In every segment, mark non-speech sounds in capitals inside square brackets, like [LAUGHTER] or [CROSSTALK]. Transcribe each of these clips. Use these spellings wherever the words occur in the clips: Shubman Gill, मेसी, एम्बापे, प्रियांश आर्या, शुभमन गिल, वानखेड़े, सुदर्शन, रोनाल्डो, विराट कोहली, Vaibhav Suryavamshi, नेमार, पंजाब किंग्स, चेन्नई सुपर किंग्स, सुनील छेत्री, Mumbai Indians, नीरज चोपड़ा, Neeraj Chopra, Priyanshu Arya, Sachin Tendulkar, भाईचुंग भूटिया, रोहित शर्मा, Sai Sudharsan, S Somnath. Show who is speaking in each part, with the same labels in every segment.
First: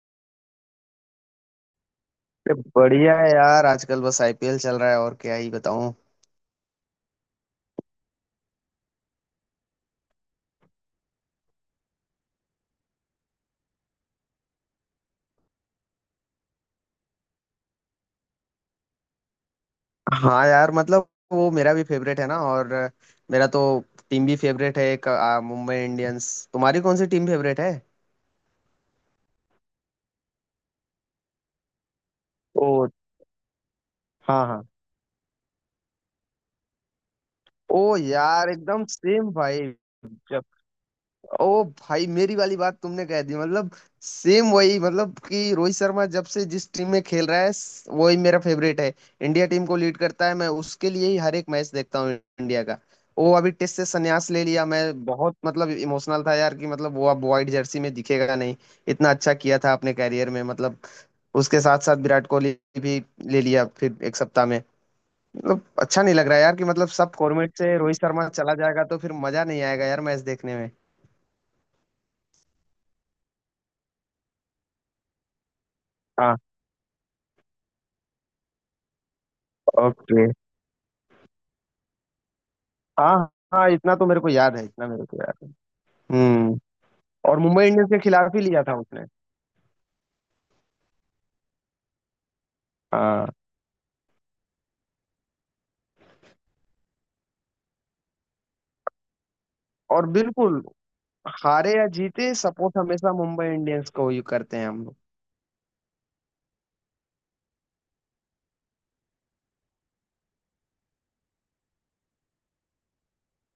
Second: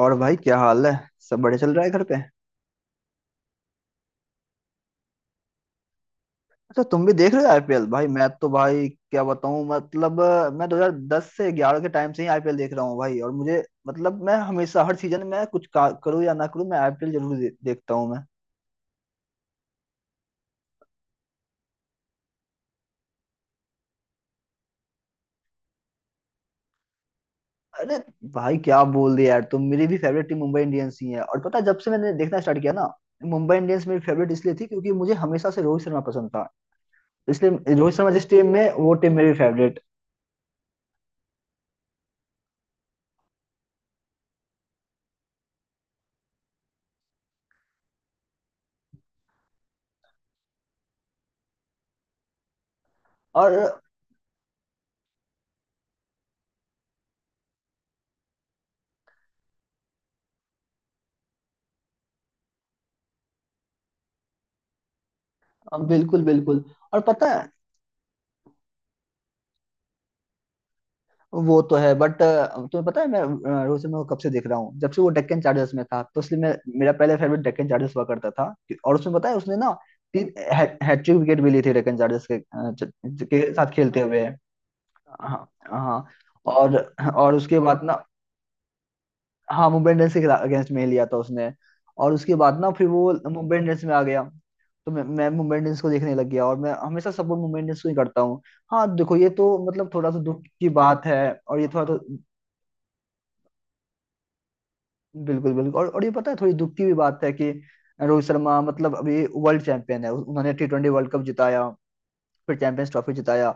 Speaker 1: और भाई क्या हाल है। सब बढ़िया चल रहा है घर पे।
Speaker 2: अरे बढ़िया है यार। आजकल बस आईपीएल चल रहा है, और क्या ही बताऊं।
Speaker 1: अच्छा तुम भी देख रहे हो आईपीएल। भाई मैं तो भाई क्या बताऊं, मतलब मैं 2010 से 11 के टाइम से ही आईपीएल देख रहा हूँ भाई। और मुझे मतलब मैं हमेशा हर सीजन में करूँ या ना करूँ, मैं आईपीएल जरूर देखता हूँ मैं।
Speaker 2: हाँ यार, मतलब वो मेरा भी फेवरेट है ना। और मेरा तो टीम भी फेवरेट है, मुंबई इंडियंस। तुम्हारी कौन सी टीम फेवरेट है?
Speaker 1: अरे भाई क्या बोल दिया यार, तुम मेरी भी फेवरेट टीम मुंबई इंडियंस ही है। और पता है, जब से मैंने देखना स्टार्ट
Speaker 2: ओ।
Speaker 1: किया ना, मुंबई इंडियंस मेरी फेवरेट
Speaker 2: हाँ
Speaker 1: इसलिए
Speaker 2: हाँ।
Speaker 1: थी क्योंकि मुझे हमेशा से रोहित शर्मा पसंद था। इसलिए
Speaker 2: ओ
Speaker 1: रोहित शर्मा जिस
Speaker 2: यार,
Speaker 1: टीम में,
Speaker 2: एकदम
Speaker 1: वो टीम
Speaker 2: सेम
Speaker 1: मेरी
Speaker 2: भाई।
Speaker 1: फेवरेट।
Speaker 2: ओ भाई, मेरी वाली बात तुमने कह दी। मतलब सेम वही, मतलब कि रोहित शर्मा जब से जिस टीम में खेल रहा है वही मेरा फेवरेट है। इंडिया टीम को लीड करता है, मैं उसके लिए ही हर एक मैच देखता हूँ, इंडिया का। वो अभी
Speaker 1: और
Speaker 2: टेस्ट से संन्यास ले लिया, मैं बहुत मतलब इमोशनल था यार, कि मतलब वो अब व्हाइट जर्सी में दिखेगा नहीं। इतना अच्छा किया था अपने कैरियर में, मतलब उसके साथ साथ विराट कोहली भी ले लिया फिर एक सप्ताह में। मतलब अच्छा नहीं
Speaker 1: बिल्कुल
Speaker 2: लग रहा यार,
Speaker 1: बिल्कुल।
Speaker 2: कि मतलब
Speaker 1: और
Speaker 2: सब
Speaker 1: पता है,
Speaker 2: फॉर्मेट से रोहित शर्मा चला जाएगा तो फिर मजा नहीं आएगा यार मैच देखने में।
Speaker 1: वो तो है। बट तुम्हें पता है मैं रोहित शर्मा को कब से देख रहा हूँ, जब से वो डेक्कन चार्जर्स में था। तो
Speaker 2: हाँ।
Speaker 1: इसलिए मैं, मेरा पहले फेवरेट डेक्कन चार्जर्स हुआ करता था। और उसमें पता है उसने ना
Speaker 2: ओके।
Speaker 1: तीन हैट्रिक विकेट भी ली थी डेक्कन चार्जर्स के,
Speaker 2: हाँ
Speaker 1: के
Speaker 2: हाँ,
Speaker 1: साथ
Speaker 2: इतना
Speaker 1: खेलते
Speaker 2: तो मेरे
Speaker 1: हुए।
Speaker 2: को याद है, इतना मेरे को याद
Speaker 1: हाँ
Speaker 2: है।
Speaker 1: हाँ।
Speaker 2: हम्म।
Speaker 1: और और
Speaker 2: और
Speaker 1: उसके
Speaker 2: मुंबई
Speaker 1: बाद
Speaker 2: इंडियंस के
Speaker 1: ना।
Speaker 2: खिलाफ ही लिया था उसने।
Speaker 1: हाँ, मुंबई इंडियंस के अगेंस्ट में ही लिया था उसने। और उसके बाद ना फिर वो
Speaker 2: हाँ।
Speaker 1: मुंबई इंडियंस में आ गया। तो मैं मुंबई इंडियंस को देखने लग गया और मैं हमेशा सपोर्ट मुंबई इंडियंस को ही करता हूँ। हाँ देखो ये तो मतलब
Speaker 2: और
Speaker 1: थोड़ा सा दुख
Speaker 2: बिल्कुल,
Speaker 1: की बात है। और ये
Speaker 2: हारे
Speaker 1: थोड़ा
Speaker 2: या
Speaker 1: तो
Speaker 2: जीते सपोर्ट हमेशा मुंबई इंडियंस को ही करते हैं हम लोग।
Speaker 1: बिल्कुल बिल्कुल। और ये पता है थोड़ी दुख की भी बात है कि रोहित शर्मा मतलब अभी वर्ल्ड चैंपियन है। उन्होंने टी ट्वेंटी वर्ल्ड कप जिताया, फिर चैंपियंस ट्रॉफी जिताया।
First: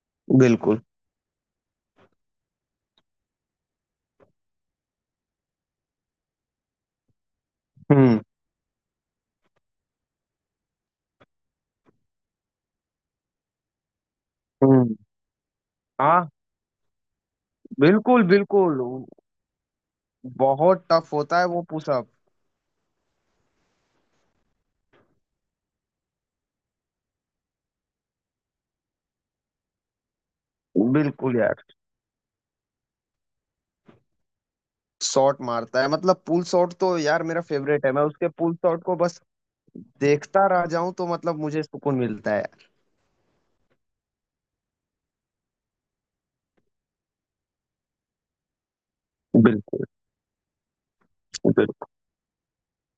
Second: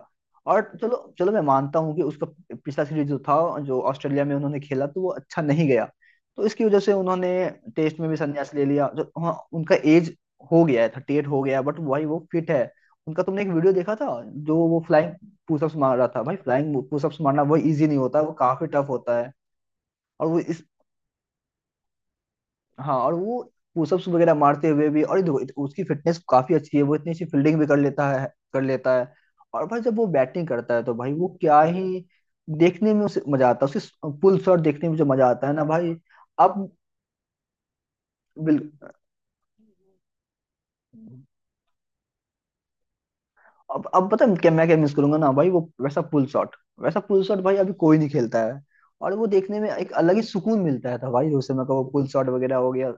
Speaker 1: और
Speaker 2: बिल्कुल।
Speaker 1: चलो चलो मैं मानता हूँ कि उसका पिछला सीरीज जो था, जो ऑस्ट्रेलिया में उन्होंने खेला, तो वो अच्छा नहीं गया। तो इसकी वजह से उन्होंने टेस्ट में भी
Speaker 2: हम्म।
Speaker 1: संन्यास ले लिया। जो हाँ उनका एज हो गया है, थर्टी एट हो गया। बट वही वो फिट है। उनका तुमने एक वीडियो देखा था जो वो
Speaker 2: हम्म।
Speaker 1: फ्लाइंग पुशअप्स मार रहा था।
Speaker 2: हाँ
Speaker 1: भाई फ्लाइंग पुशअप्स मारना वो इजी नहीं होता,
Speaker 2: बिल्कुल
Speaker 1: वो काफी
Speaker 2: बिल्कुल।
Speaker 1: टफ होता है। और वो इस,
Speaker 2: बहुत टफ होता है वो पुशअप।
Speaker 1: हाँ और वो पुशअप्स वगैरह मारते हुए भी। और ये देखो उसकी फिटनेस काफी अच्छी है, वो इतनी अच्छी फील्डिंग भी कर लेता है, कर लेता है। और भाई जब वो बैटिंग करता है तो भाई वो
Speaker 2: बिल्कुल
Speaker 1: क्या
Speaker 2: यार।
Speaker 1: ही, देखने में उसे मजा आता है, उसे पुल शॉट देखने में जो मजा
Speaker 2: शॉट
Speaker 1: आता है ना
Speaker 2: मारता है,
Speaker 1: भाई।
Speaker 2: मतलब पुल
Speaker 1: अब
Speaker 2: शॉट तो यार मेरा फेवरेट है, मैं उसके पुल
Speaker 1: बिल
Speaker 2: शॉट को बस देखता रह जाऊं, तो मतलब मुझे सुकून मिलता है।
Speaker 1: अब पता है क्या मैं क्या मिस करूंगा ना भाई, वो वैसा पुल शॉट, वैसा पुल शॉट भाई अभी कोई नहीं खेलता है। और वो देखने में
Speaker 2: बिल्कुल।
Speaker 1: एक अलग ही सुकून मिलता था भाई, उस समय का वो पुल शॉट वगैरह हो गया।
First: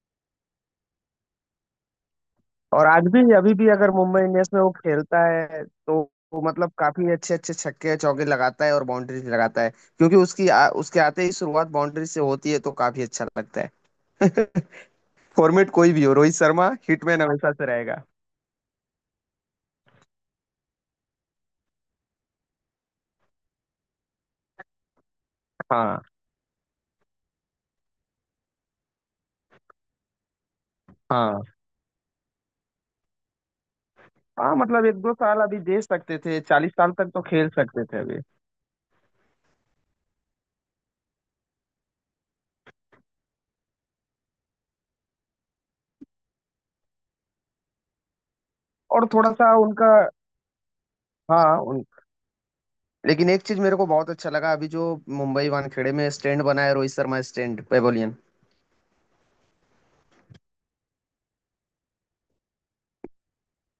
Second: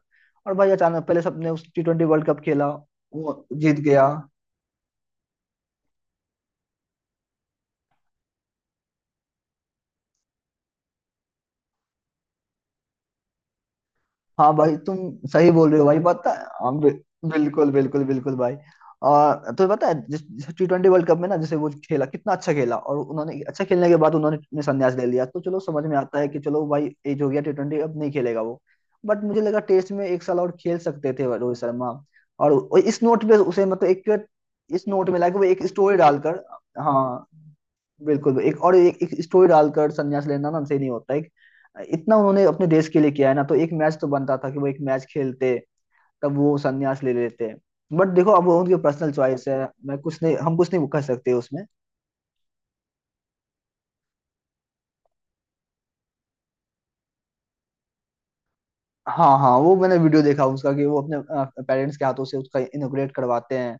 Speaker 1: और भाई अचानक पहले सबने उस टी ट्वेंटी वर्ल्ड कप खेला,
Speaker 2: और आज भी,
Speaker 1: वो
Speaker 2: अभी भी
Speaker 1: जीत
Speaker 2: अगर
Speaker 1: गया।
Speaker 2: मुंबई इंडियंस में वो खेलता है तो वो मतलब काफी अच्छे अच्छे छक्के चौके लगाता है और बाउंड्रीज लगाता है, क्योंकि उसकी उसके आते ही शुरुआत बाउंड्री से होती है, तो काफी अच्छा लगता है।
Speaker 1: हाँ भाई, तुम
Speaker 2: [LAUGHS]
Speaker 1: सही
Speaker 2: फॉर्मेट
Speaker 1: बोल रहे हो
Speaker 2: कोई
Speaker 1: भाई।
Speaker 2: भी हो,
Speaker 1: पता
Speaker 2: रोहित
Speaker 1: है
Speaker 2: शर्मा
Speaker 1: हाँ,
Speaker 2: हिटमैन हमेशा से
Speaker 1: बिल्कुल
Speaker 2: रहेगा।
Speaker 1: बिल्कुल बिल्कुल भाई। और तो पता है जिस टी ट्वेंटी वर्ल्ड कप में ना जैसे वो खेला, कितना अच्छा खेला। और उन्होंने अच्छा खेलने के बाद उन्होंने ने संन्यास ले लिया। तो चलो समझ में
Speaker 2: हाँ।
Speaker 1: आता है कि चलो भाई एज हो गया, टी ट्वेंटी अब नहीं खेलेगा वो। बट मुझे लगा टेस्ट में एक साल और खेल सकते थे
Speaker 2: हाँ
Speaker 1: रोहित शर्मा। और इस नोट पे उसे मतलब एक,
Speaker 2: हाँ,
Speaker 1: इस
Speaker 2: मतलब एक
Speaker 1: नोट
Speaker 2: दो
Speaker 1: में लाके
Speaker 2: साल
Speaker 1: वो
Speaker 2: अभी
Speaker 1: एक
Speaker 2: दे
Speaker 1: स्टोरी
Speaker 2: सकते थे,
Speaker 1: डालकर,
Speaker 2: 40 साल तक तो
Speaker 1: हाँ
Speaker 2: खेल सकते थे अभी।
Speaker 1: बिल्कुल एक और एक स्टोरी डालकर संन्यास लेना ना सही नहीं होता है। इतना उन्होंने अपने देश के लिए किया है ना, तो एक मैच तो बनता था कि वो एक मैच खेलते, तब वो संन्यास ले लेते। बट देखो अब वो उनकी
Speaker 2: और
Speaker 1: पर्सनल
Speaker 2: थोड़ा
Speaker 1: चॉइस
Speaker 2: सा
Speaker 1: है।
Speaker 2: उनका।
Speaker 1: मैं कुछ नहीं हम कुछ नहीं कर सकते
Speaker 2: हाँ।
Speaker 1: उसमें।
Speaker 2: उन, लेकिन एक चीज मेरे को बहुत अच्छा लगा, अभी जो मुंबई वानखेड़े में स्टैंड बना है, रोहित शर्मा स्टैंड पेवेलियन।
Speaker 1: हाँ हाँ, वो मैंने वीडियो देखा उसका कि वो अपने पेरेंट्स के हाथों से उसका इनोग्रेट करवाते हैं।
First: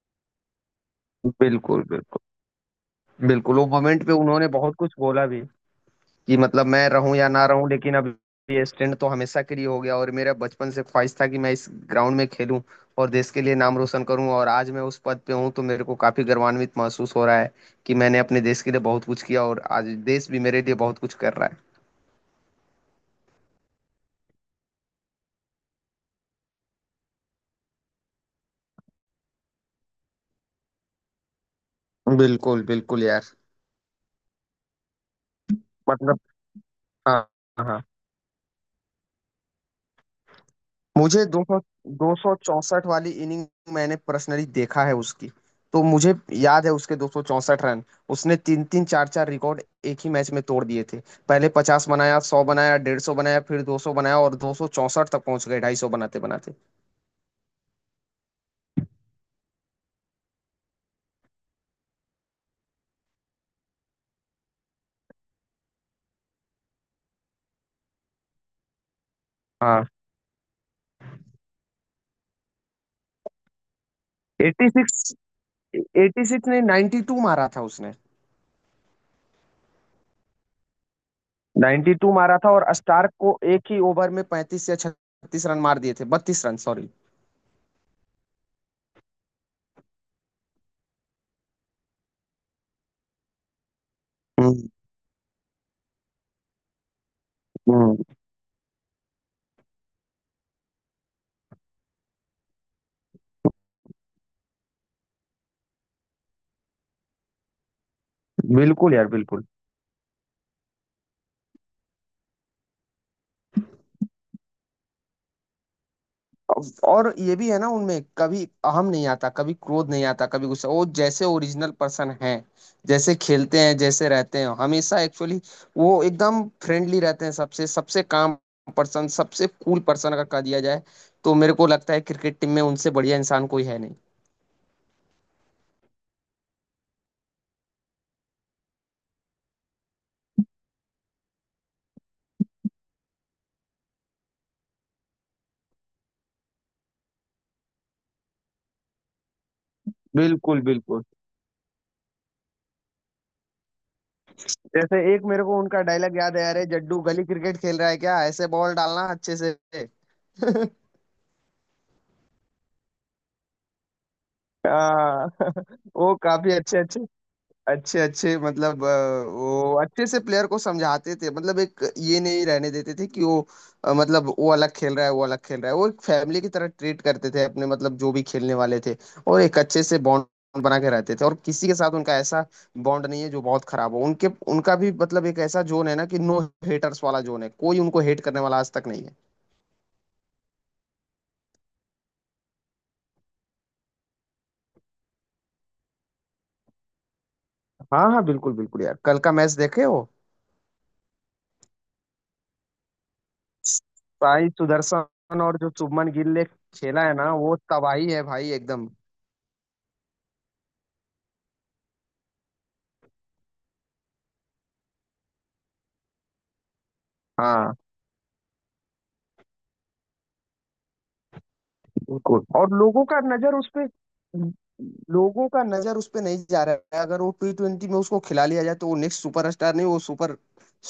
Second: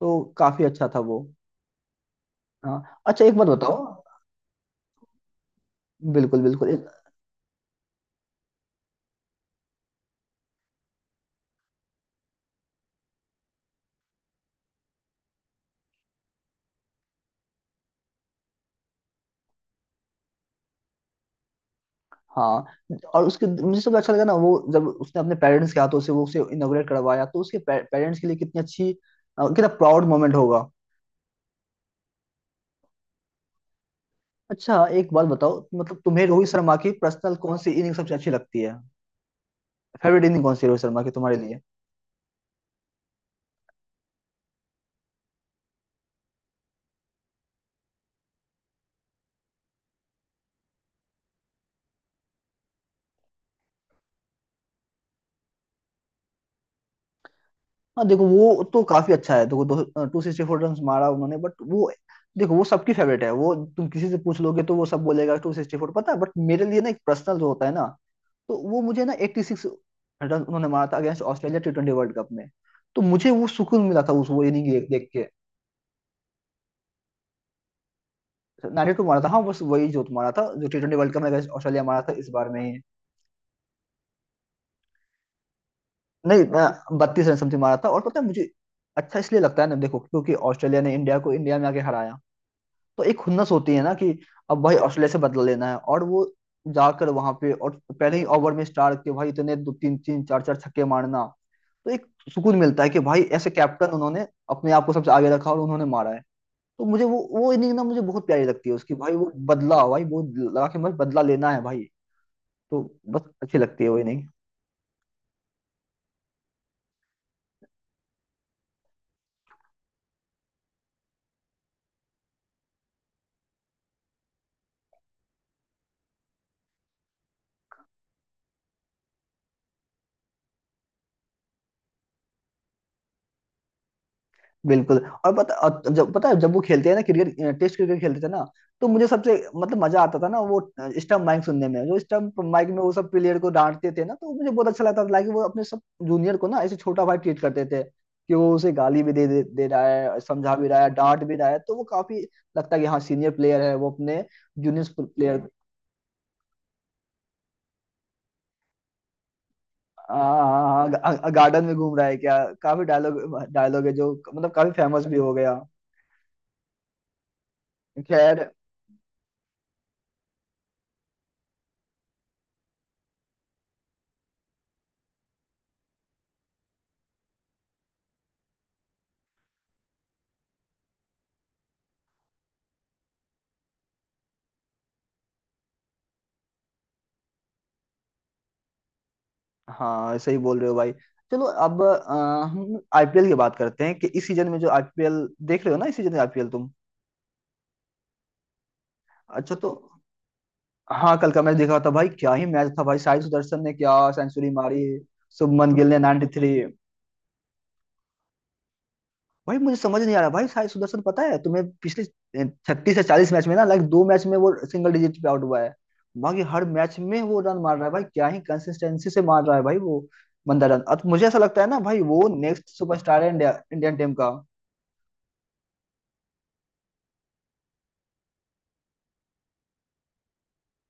Speaker 1: तो काफी अच्छा था वो।
Speaker 2: बिल्कुल बिल्कुल।
Speaker 1: हाँ अच्छा एक बात
Speaker 2: बिल्कुल, वो
Speaker 1: बताओ,
Speaker 2: मोमेंट पे उन्होंने बहुत कुछ बोला भी, कि
Speaker 1: बिल्कुल
Speaker 2: मतलब
Speaker 1: बिल्कुल
Speaker 2: मैं रहूं या ना रहूं लेकिन अब ये स्टैंड तो हमेशा के लिए हो गया। और मेरा बचपन से ख्वाहिश था कि मैं इस ग्राउंड में खेलूं और देश के लिए नाम रोशन करूं, और आज मैं उस पद पे हूं तो मेरे को काफी गर्वान्वित महसूस हो रहा है, कि मैंने अपने देश के लिए बहुत कुछ किया, और आज देश भी मेरे लिए बहुत कुछ कर रहा
Speaker 1: हाँ और उसके मुझे सबसे अच्छा लगा ना, वो जब उसने अपने पेरेंट्स के हाथों से वो उसे इनोग्रेट करवाया, तो उसके पेरेंट्स के लिए कितनी अच्छी, कितना प्राउड मोमेंट होगा।
Speaker 2: है। बिल्कुल बिल्कुल यार।
Speaker 1: अच्छा एक बात बताओ, मतलब
Speaker 2: मतलब।
Speaker 1: तुम्हें रोहित शर्मा की
Speaker 2: हाँ।
Speaker 1: पर्सनल कौन सी
Speaker 2: हाँ।
Speaker 1: इनिंग सबसे अच्छी लगती है? फेवरेट इनिंग कौन सी है रोहित शर्मा की
Speaker 2: मुझे
Speaker 1: तुम्हारे लिए?
Speaker 2: दो सौ चौसठ वाली इनिंग मैंने पर्सनली देखा है उसकी, तो मुझे याद है उसके 264 रन। उसने तीन तीन चार चार रिकॉर्ड एक ही मैच में तोड़ दिए थे। पहले 50 बनाया, 100 बनाया, 150 बनाया, फिर 200 बनाया, और 264 तक पहुंच गए 250 बनाते बनाते।
Speaker 1: हाँ देखो वो तो काफी अच्छा है। देखो दो टू सिक्सटी फोर रन मारा उन्होंने, बट वो देखो वो सबकी फेवरेट है। वो तुम किसी से पूछ लोगे तो वो सब बोलेगा टू सिक्सटी फोर पता है। बट मेरे लिए ना एक पर्सनल जो होता है ना, तो वो मुझे ना एट्टी सिक्स
Speaker 2: हाँ।
Speaker 1: रन उन्होंने मारा था against Australia T twenty world cup में। तो मुझे वो सुकून मिला था उस वो
Speaker 2: एटी
Speaker 1: इनिंग देख देख
Speaker 2: सिक्स
Speaker 1: के।
Speaker 2: 86 नहीं, 92 मारा था उसने।
Speaker 1: 92 मारा था, हाँ बस वही जो मारा था, जो टी ट्वेंटी वर्ल्ड कप में अगेंस्ट ऑस्ट्रेलिया
Speaker 2: नाइन्टी
Speaker 1: मारा था
Speaker 2: टू
Speaker 1: इस
Speaker 2: मारा
Speaker 1: बार
Speaker 2: था,
Speaker 1: में
Speaker 2: और
Speaker 1: ही।
Speaker 2: स्टार्क को एक ही ओवर में 35 या 36 रन मार दिए थे,
Speaker 1: नहीं,
Speaker 2: 32 रन सॉरी।
Speaker 1: 32 रन समथिंग मारा था। और पता है मुझे अच्छा इसलिए लगता है ना देखो, क्योंकि ऑस्ट्रेलिया ने इंडिया को इंडिया में आके हराया, तो एक खुन्नस होती है ना कि अब
Speaker 2: हम्म।
Speaker 1: भाई ऑस्ट्रेलिया से बदला लेना है। और वो जाकर वहां पे और
Speaker 2: हम्म,
Speaker 1: पहले ही ओवर में स्टार के भाई इतने दो तीन तीन चार चार छक्के मारना, तो एक सुकून मिलता है कि भाई ऐसे कैप्टन, उन्होंने अपने आप को सबसे आगे रखा और उन्होंने मारा है। तो मुझे वो इनिंग ना मुझे बहुत प्यारी लगती है उसकी
Speaker 2: बिल्कुल यार
Speaker 1: भाई, वो
Speaker 2: बिल्कुल।
Speaker 1: बदला भाई वो लगा के बस बदला लेना है भाई। तो बस अच्छी लगती है वो इनिंग।
Speaker 2: और ये भी है ना, उनमें कभी अहम नहीं आता, कभी क्रोध नहीं आता, कभी गुस्सा। वो जैसे ओरिजिनल पर्सन है, जैसे खेलते हैं जैसे रहते हैं हमेशा, एक्चुअली वो एकदम फ्रेंडली रहते हैं। सबसे सबसे काम पर्सन, सबसे कूल पर्सन अगर कहा दिया जाए, तो मेरे को लगता है क्रिकेट टीम में उनसे बढ़िया इंसान कोई है नहीं।
Speaker 1: बिल्कुल। और पता और जब पता है जब वो खेलते हैं ना क्रिकेट, टेस्ट क्रिकेट खेलते थे ना, तो मुझे सबसे मतलब मजा आता था ना वो स्टंप माइक सुनने में, जो स्टंप माइक में वो सब प्लेयर को डांटते थे ना, तो मुझे बहुत अच्छा लगता था। लाइक वो अपने सब जूनियर को ना ऐसे छोटा भाई ट्रीट करते थे कि वो उसे गाली भी दे दे, दे रहा है, समझा
Speaker 2: बिल्कुल
Speaker 1: भी रहा है,
Speaker 2: बिल्कुल।
Speaker 1: डांट भी रहा है, तो वो काफी लगता है कि हाँ सीनियर प्लेयर है वो, अपने जूनियर
Speaker 2: जैसे एक मेरे
Speaker 1: प्लेयर।
Speaker 2: को उनका डायलॉग याद है, अरे जड्डू गली क्रिकेट खेल रहा है क्या, ऐसे बॉल डालना अच्छे से। [LAUGHS]
Speaker 1: गार्डन में घूम रहा है क्या, काफी डायलॉग डायलॉग है जो मतलब काफी फेमस भी
Speaker 2: हाँ।
Speaker 1: हो गया।
Speaker 2: [LAUGHS] वो काफी अच्छे अच्छे अच्छे अच्छे
Speaker 1: खैर,
Speaker 2: मतलब वो अच्छे से प्लेयर को समझाते थे, मतलब एक ये नहीं रहने देते थे कि वो मतलब वो अलग खेल रहा है, वो अलग खेल रहा है। वो एक फैमिली की तरह ट्रीट करते थे अपने, मतलब जो भी खेलने वाले थे, और एक अच्छे से बॉन्ड बना के रहते थे। और किसी के साथ उनका ऐसा बॉन्ड नहीं है जो बहुत खराब हो उनके। उनका भी मतलब एक ऐसा जोन है ना, कि नो हेटर्स वाला जोन है, कोई उनको हेट करने वाला आज तक नहीं है।
Speaker 1: हाँ सही बोल रहे हो भाई। चलो अब हम आईपीएल की बात करते हैं कि इस सीजन में जो आईपीएल देख रहे हो ना, इस सीजन में आईपीएल तुम,
Speaker 2: हाँ। हाँ बिल्कुल बिल्कुल यार, कल का मैच
Speaker 1: अच्छा तो
Speaker 2: देखे हो?
Speaker 1: हाँ कल का मैच देखा था भाई। क्या ही मैच था भाई, साई सुदर्शन ने क्या
Speaker 2: भाई
Speaker 1: सेंचुरी मारी,
Speaker 2: सुदर्शन और जो
Speaker 1: शुभमन गिल ने
Speaker 2: शुभमन गिल ने
Speaker 1: 93,
Speaker 2: खेला है ना, वो तबाही है भाई एकदम।
Speaker 1: भाई मुझे समझ नहीं आ रहा भाई, साई सुदर्शन पता है तुम्हें पिछले 36 से 40 मैच में ना लाइक दो मैच में वो सिंगल डिजिट पे आउट हुआ है, बाकी हर मैच में वो रन
Speaker 2: हाँ।
Speaker 1: मार रहा है भाई। क्या ही कंसिस्टेंसी से मार रहा है भाई वो बंदा रन। अब मुझे ऐसा लगता है ना भाई वो
Speaker 2: बिल्कुल,
Speaker 1: नेक्स्ट
Speaker 2: और लोगों का
Speaker 1: सुपरस्टार है
Speaker 2: नजर
Speaker 1: इंडिया,
Speaker 2: उस पे,
Speaker 1: इंडियन टीम का।
Speaker 2: नहीं जा रहा है। अगर वो टी ट्वेंटी में उसको खिला लिया जाए तो वो नेक्स्ट सुपर स्टार नहीं, वो सुपर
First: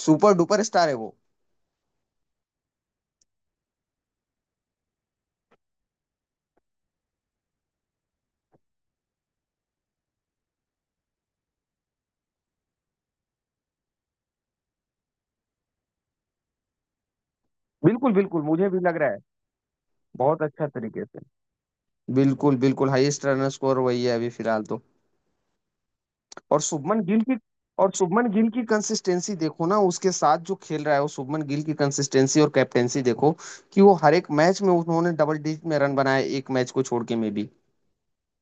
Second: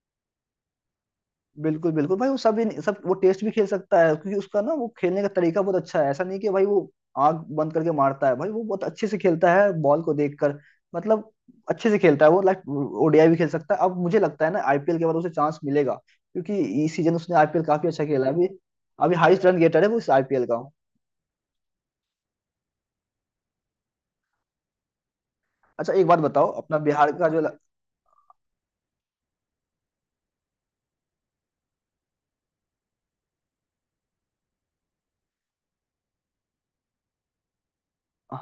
Speaker 2: सुपर डुपर स्टार है वो।
Speaker 1: बिल्कुल बिल्कुल भाई, वो सब ही नहीं- सब वो टेस्ट भी खेल सकता है, क्योंकि उसका ना वो खेलने का तरीका बहुत अच्छा है। ऐसा नहीं कि भाई वो आंख बंद करके मारता है, भाई वो बहुत अच्छे से खेलता है बॉल को देखकर, मतलब अच्छे से खेलता है वो। लाइक ओडीआई भी खेल सकता है, अब मुझे लगता है ना आईपीएल के बाद उसे चांस मिलेगा, क्योंकि इस सीजन उसने आईपीएल काफी अच्छा
Speaker 2: बिल्कुल
Speaker 1: खेला है
Speaker 2: बिल्कुल,
Speaker 1: अभी।
Speaker 2: मुझे भी लग रहा
Speaker 1: अभी
Speaker 2: है,
Speaker 1: हाईएस्ट रन गेटर है वो इस
Speaker 2: बहुत
Speaker 1: आईपीएल का।
Speaker 2: अच्छा तरीके से। बिल्कुल बिल्कुल, हाईएस्ट रन स्कोर वही है अभी फिलहाल तो।
Speaker 1: अच्छा एक बात बताओ,
Speaker 2: और
Speaker 1: अपना
Speaker 2: शुभमन
Speaker 1: बिहार
Speaker 2: गिल
Speaker 1: का
Speaker 2: की
Speaker 1: जो,
Speaker 2: और शुभमन गिल की कंसिस्टेंसी देखो ना, उसके साथ जो खेल रहा है वो। शुभमन गिल की कंसिस्टेंसी और कैप्टेंसी देखो, कि वो हर एक मैच में उन्होंने डबल डिजिट में रन बनाए, एक मैच को छोड़ के में भी।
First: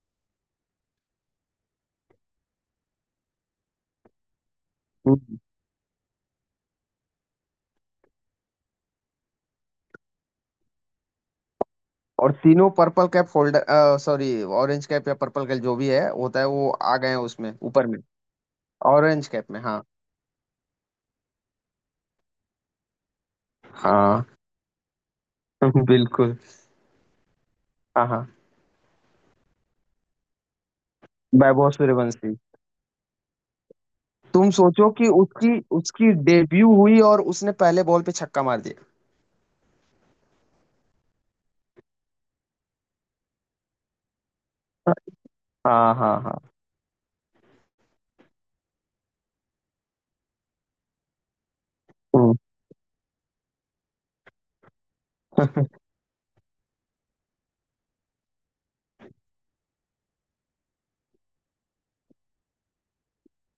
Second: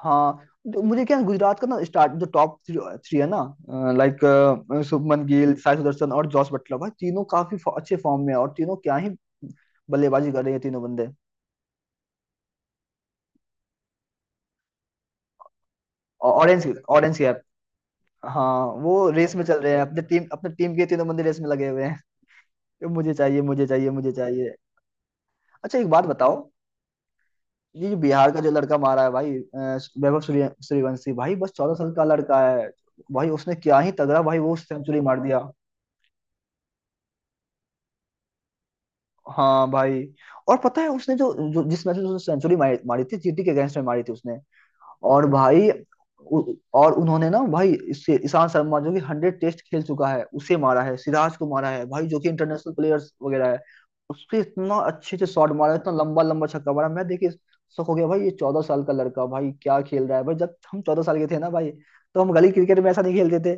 Speaker 1: हाँ तो मुझे क्या है, गुजरात का ना स्टार्ट जो टॉप थ्री है ना, लाइक शुभमन गिल, साई सुदर्शन और जॉस बटलर, भाई तीनों काफी अच्छे फॉर्म में हैं। और तीनों क्या ही बल्लेबाजी कर रहे हैं तीनों बंदे।
Speaker 2: और तीनों purple cap folder, sorry orange cap या पर्पल कैप जो भी है
Speaker 1: और
Speaker 2: होता है,
Speaker 1: ऑरेंज
Speaker 2: वो आ गए हैं
Speaker 1: ऑरेंज कैप,
Speaker 2: उसमें ऊपर में।
Speaker 1: हाँ वो
Speaker 2: ऑरेंज
Speaker 1: रेस में
Speaker 2: कैप
Speaker 1: चल
Speaker 2: में
Speaker 1: रहे हैं,
Speaker 2: हाँ।
Speaker 1: अपने टीम के तीनों बंदे रेस में लगे हुए हैं कि मुझे चाहिए, मुझे चाहिए, मुझे
Speaker 2: हाँ।
Speaker 1: चाहिए। अच्छा
Speaker 2: [LAUGHS]
Speaker 1: एक बात बताओ,
Speaker 2: बिल्कुल।
Speaker 1: ये जो
Speaker 2: हाँ हाँ।
Speaker 1: बिहार का जो लड़का मारा है भाई, वैभव सूर्य सूर्यवंशी, भाई बस
Speaker 2: वैभव
Speaker 1: 14 साल का
Speaker 2: सूर्यवंशी।
Speaker 1: लड़का है। भाई उसने क्या ही तगड़ा भाई
Speaker 2: तुम
Speaker 1: वो
Speaker 2: सोचो
Speaker 1: सेंचुरी
Speaker 2: कि
Speaker 1: मार दिया।
Speaker 2: उसकी उसकी डेब्यू हुई और उसने पहले बॉल पे छक्का मार दिया।
Speaker 1: हाँ भाई, और पता है उसने जो जिस मैच में उसने सेंचुरी मारी थी, जीटी के अगेंस्ट में मारी थी उसने। और भाई
Speaker 2: हाँ हाँ हाँ।
Speaker 1: और उन्होंने ना भाई इससे ईशांत शर्मा जो कि हंड्रेड टेस्ट खेल चुका है उसे मारा है, सिराज को मारा है भाई, जो कि
Speaker 2: हम्म।
Speaker 1: इंटरनेशनल प्लेयर्स वगैरह है। उससे इतना अच्छे से शॉट मारा, इतना लंबा लंबा छक्का मारा, मैं देखिए शौक हो गया भाई। ये चौदह साल का लड़का भाई क्या खेल रहा है भाई, जब हम 14 साल के थे ना भाई, तो हम गली क्रिकेट में ऐसा नहीं खेलते थे,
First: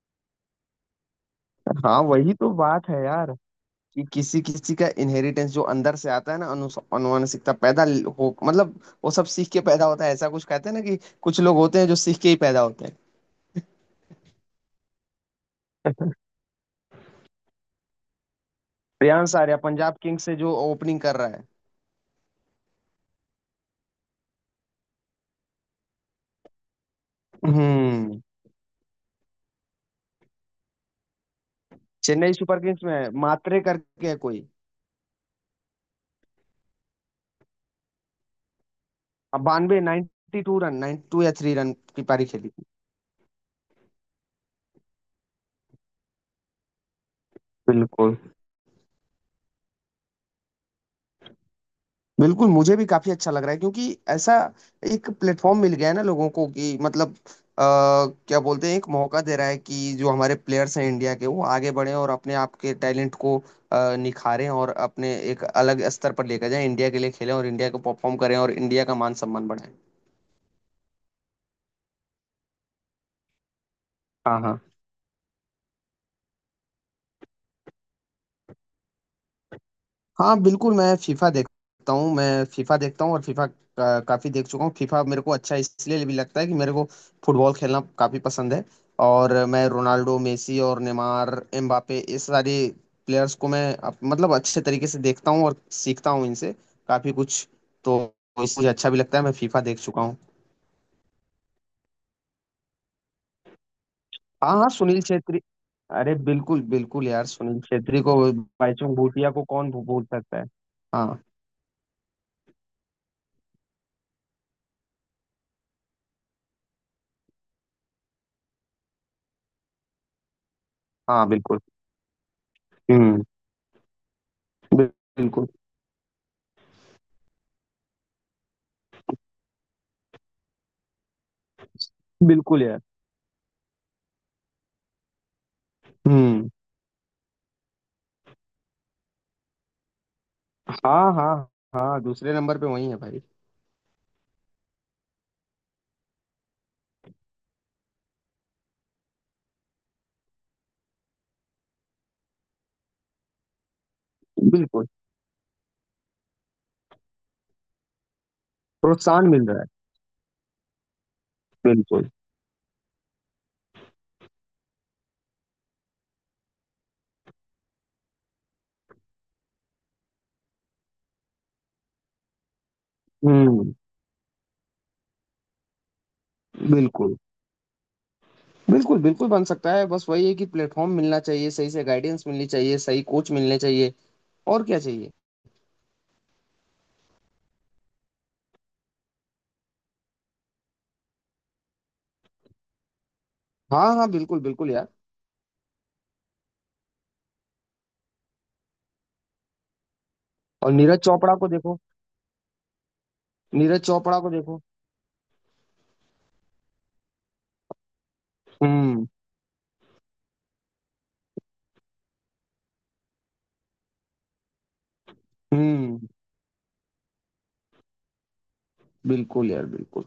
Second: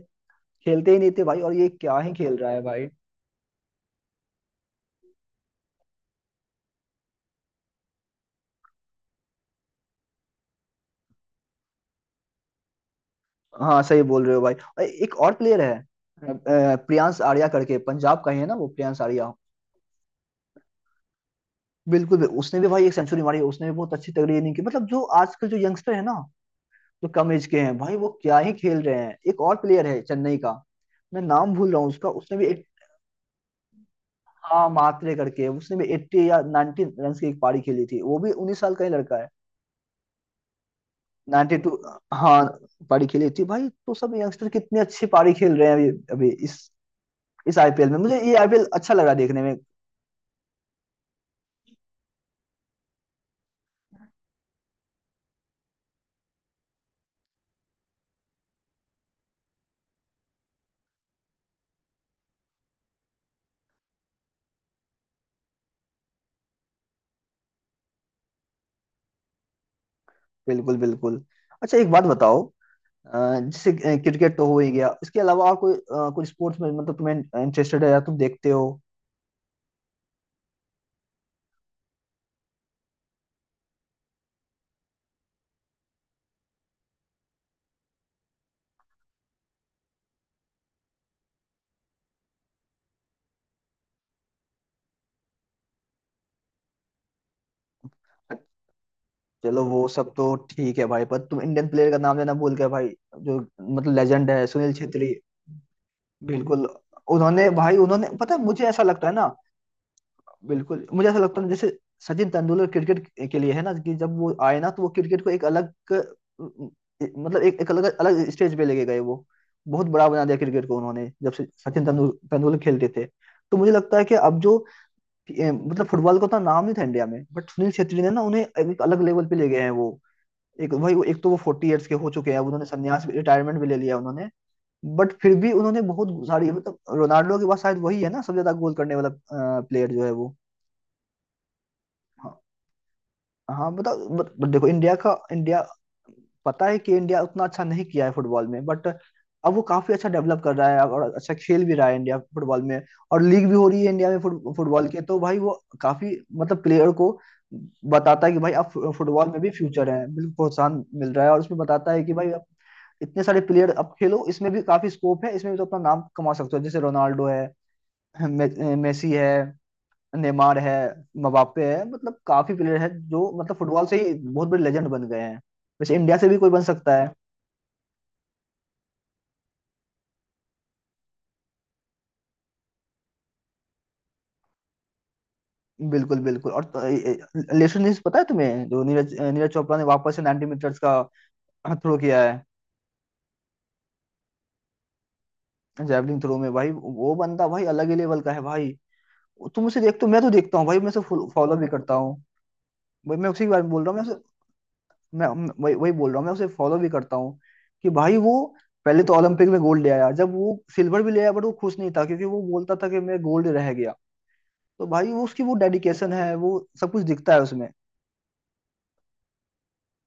Speaker 1: खेलते ही नहीं थे भाई। और ये
Speaker 2: [LAUGHS]
Speaker 1: क्या
Speaker 2: हाँ
Speaker 1: ही
Speaker 2: वही
Speaker 1: खेल
Speaker 2: तो
Speaker 1: रहा है भाई।
Speaker 2: बात है यार, कि किसी किसी का इनहेरिटेंस जो अंदर से आता है ना, अनुवांशिकता पैदा हो मतलब। वो सब सीख के पैदा होता है, ऐसा कुछ कहते हैं ना कि कुछ लोग होते हैं जो सीख के ही पैदा होते हैं।
Speaker 1: हाँ सही बोल रहे हो भाई। और एक और प्लेयर है प्रियांश आर्या करके, पंजाब का ही है ना वो प्रियांश आर्या।
Speaker 2: प्रियांश आर्या पंजाब किंग्स से जो ओपनिंग कर रहा है।
Speaker 1: बिल्कुल भी उसने भी भाई एक सेंचुरी मारी, उसने भी बहुत अच्छी तगड़ी इनिंग की। मतलब जो आजकल जो यंगस्टर है ना, जो कम एज के हैं भाई वो
Speaker 2: हम्म।
Speaker 1: क्या ही खेल रहे हैं। एक और प्लेयर है चेन्नई का, मैं नाम भूल रहा हूँ उसका।
Speaker 2: चेन्नई
Speaker 1: उसने भी
Speaker 2: सुपर
Speaker 1: एक,
Speaker 2: किंग्स में है, मात्रे करके है कोई।
Speaker 1: हाँ मात्रे करके, उसने भी 80 या 90 रन की एक पारी खेली थी। वो भी 19 साल का ही लड़का है।
Speaker 2: बानवे, 92 टू रन, 92 या थ्री
Speaker 1: 92,
Speaker 2: रन की पारी
Speaker 1: हाँ,
Speaker 2: खेली थी।
Speaker 1: पारी खेली थी भाई। तो सब यंगस्टर कितनी अच्छी पारी खेल रहे हैं अभी अभी इस, आईपीएल में।
Speaker 2: बिल्कुल
Speaker 1: मुझे ये आईपीएल अच्छा लगा देखने में।
Speaker 2: बिल्कुल, मुझे भी काफी अच्छा लग रहा है, क्योंकि ऐसा एक प्लेटफॉर्म मिल गया है ना लोगों को, कि मतलब आ, क्या बोलते हैं, एक मौका दे रहा है कि जो हमारे प्लेयर्स हैं इंडिया के वो आगे बढ़े और अपने आप के टैलेंट को निखारें, और अपने एक अलग स्तर पर लेकर जाएं, इंडिया के लिए खेलें और इंडिया को परफॉर्म करें, और इंडिया का मान सम्मान बढ़ाएं।
Speaker 1: बिल्कुल बिल्कुल। अच्छा एक बात बताओ, अ, जैसे क्रिकेट
Speaker 2: हाँ
Speaker 1: तो हो
Speaker 2: हाँ।
Speaker 1: ही गया, इसके अलावा और कोई कोई स्पोर्ट्स में मतलब तुम्हें इंटरेस्टेड है या तुम देखते हो?
Speaker 2: हाँ बिल्कुल, मैं फीफा देखता हूँ, मैं फीफा देखता हूँ, और फीफा का काफी देख चुका हूँ। फीफा मेरे को अच्छा इसलिए भी लगता है कि मेरे को फुटबॉल खेलना काफी पसंद है। और मैं रोनाल्डो मेसी और नेमार एम्बापे इस सारे प्लेयर्स को मैं मतलब अच्छे तरीके से देखता हूँ और सीखता हूँ इनसे काफी कुछ। तो इससे मुझे अच्छा भी लगता है, मैं फीफा
Speaker 1: चलो
Speaker 2: देख
Speaker 1: वो
Speaker 2: चुका
Speaker 1: सब
Speaker 2: हूँ।
Speaker 1: तो ठीक है भाई, पर तुम इंडियन प्लेयर का नाम लेना भूल गए भाई, जो मतलब लेजेंड है,
Speaker 2: हाँ हाँ,
Speaker 1: सुनील
Speaker 2: सुनील
Speaker 1: छेत्री।
Speaker 2: छेत्री। अरे बिल्कुल
Speaker 1: बिल्कुल।
Speaker 2: बिल्कुल यार,
Speaker 1: उन्होंने
Speaker 2: सुनील
Speaker 1: भाई,
Speaker 2: छेत्री
Speaker 1: उन्होंने,
Speaker 2: को,
Speaker 1: पता है मुझे ऐसा
Speaker 2: भाईचुंग
Speaker 1: लगता है
Speaker 2: भूटिया
Speaker 1: ना,
Speaker 2: को कौन भूल सकता है।
Speaker 1: बिल्कुल मुझे ऐसा
Speaker 2: हाँ।
Speaker 1: लगता है, जैसे सचिन तेंदुलकर क्रिकेट के लिए है ना, कि जब वो आए ना, तो वो क्रिकेट को एक अलग, मतलब एक, एक अलग अलग स्टेज पे लेके गए। वो बहुत बड़ा बना दिया क्रिकेट को उन्होंने,
Speaker 2: हाँ
Speaker 1: जब से
Speaker 2: बिल्कुल।
Speaker 1: सचिन तेंदुलकर खेलते थे।
Speaker 2: हम्म।
Speaker 1: तो मुझे लगता है कि अब जो
Speaker 2: बिल्कुल
Speaker 1: मतलब फुटबॉल का उतना नाम नहीं था इंडिया में, बट सुनील छेत्री ने ना उन्हें एक अलग लेवल पे ले गए हैं वो। एक भाई वो एक, तो वो फोर्टी ईयर्स के हो चुके हैं अब,
Speaker 2: बिल्कुल
Speaker 1: उन्होंने
Speaker 2: यार।
Speaker 1: संन्यास रिटायरमेंट भी ले लिया उन्होंने। बट फिर भी उन्होंने बहुत
Speaker 2: हम्म।
Speaker 1: सारी, मतलब रोनाल्डो के बाद शायद वही है ना सबसे ज्यादा गोल करने वाला प्लेयर जो है वो।
Speaker 2: हाँ हाँ। हाँ, दूसरे
Speaker 1: हाँ।
Speaker 2: नंबर पे वही है भाई।
Speaker 1: हाँ बताओ, बत, बत, देखो इंडिया का, इंडिया पता है कि इंडिया उतना अच्छा नहीं किया है फुटबॉल में, बट अब वो काफी अच्छा डेवलप कर रहा है और अच्छा खेल भी रहा है इंडिया फुटबॉल में। और लीग भी हो रही है इंडिया में
Speaker 2: बिल्कुल
Speaker 1: फुटबॉल के। तो भाई वो काफी मतलब प्लेयर को बताता है कि भाई आप
Speaker 2: प्रोत्साहन
Speaker 1: फुटबॉल में
Speaker 2: मिल
Speaker 1: भी
Speaker 2: रहा है।
Speaker 1: फ्यूचर है, बिल्कुल प्रोत्साहन मिल रहा है। और उसमें बताता है
Speaker 2: बिल्कुल।
Speaker 1: कि भाई आप इतने सारे प्लेयर अब खेलो, इसमें भी काफी स्कोप है, इसमें भी तो अपना नाम कमा सकते हो। जैसे रोनाल्डो है, मे, मेसी है, नेमार है, मबाप्पे है। मतलब काफी प्लेयर है जो मतलब
Speaker 2: हम्म।
Speaker 1: फुटबॉल से ही बहुत बड़े लेजेंड बन गए हैं। वैसे इंडिया से भी कोई बन सकता है।
Speaker 2: बिल्कुल बिल्कुल, बिल्कुल बन सकता है, बस वही है कि प्लेटफॉर्म मिलना चाहिए, सही से गाइडेंस मिलनी चाहिए, सही कोच मिलने चाहिए, और क्या चाहिए।
Speaker 1: बिल्कुल बिल्कुल। और लेटेस्ट न्यूज पता है तुम्हें, जो नीरज, चोपड़ा ने वापस से 90 मीटर्स का थ्रो किया है,
Speaker 2: हाँ हाँ बिल्कुल बिल्कुल यार।
Speaker 1: जैवलिन थ्रो में। भाई वो बंदा भाई अलग ही लेवल का है भाई। तुम उसे देखते हो? मैं तो देखता हूँ
Speaker 2: और
Speaker 1: भाई, मैं
Speaker 2: नीरज
Speaker 1: उसे
Speaker 2: चोपड़ा को
Speaker 1: फॉलो भी
Speaker 2: देखो।
Speaker 1: करता हूँ। भाई मैं उसी के बारे में
Speaker 2: नीरज
Speaker 1: बोल रहा हूँ, मैं
Speaker 2: चोपड़ा को देखो
Speaker 1: मैं मैं- वही वही बोल रहा हूँ, मैं उसे फॉलो भी करता हूँ। कि भाई वो पहले
Speaker 2: हम्म।
Speaker 1: तो ओलंपिक में गोल्ड ले आया, जब वो सिल्वर भी ले आया बट वो खुश नहीं था क्योंकि वो बोलता था कि मैं गोल्ड रह गया। तो भाई वो उसकी वो
Speaker 2: हम्म
Speaker 1: डेडिकेशन है, वो सब कुछ दिखता है उसमें।
Speaker 2: बिल्कुल यार बिल्कुल।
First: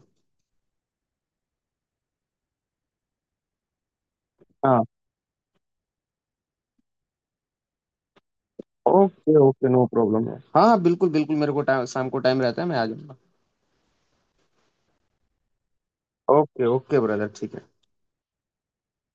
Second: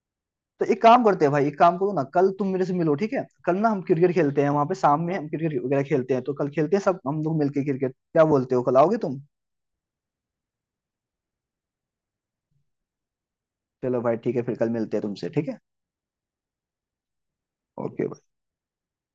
Speaker 1: तो एक काम करते हैं भाई, एक काम करो ना, कल तुम मेरे से मिलो, ठीक है? कल ना हम क्रिकेट खेलते हैं वहां पे,
Speaker 2: हाँ
Speaker 1: शाम में हम क्रिकेट वगैरह खेलते हैं, तो कल खेलते हैं सब हम लोग मिलके क्रिकेट। क्या बोलते हो, कल आओगे तुम?
Speaker 2: ओके ओके, नो प्रॉब्लम है। हाँ हाँ बिल्कुल बिल्कुल, मेरे को टाइम, शाम को टाइम रहता है, मैं आ जाऊंगा।
Speaker 1: चलो भाई ठीक है फिर, कल मिलते हैं तुमसे, ठीक है?
Speaker 2: ओके ओके ब्रदर, ठीक है।
Speaker 1: ओके।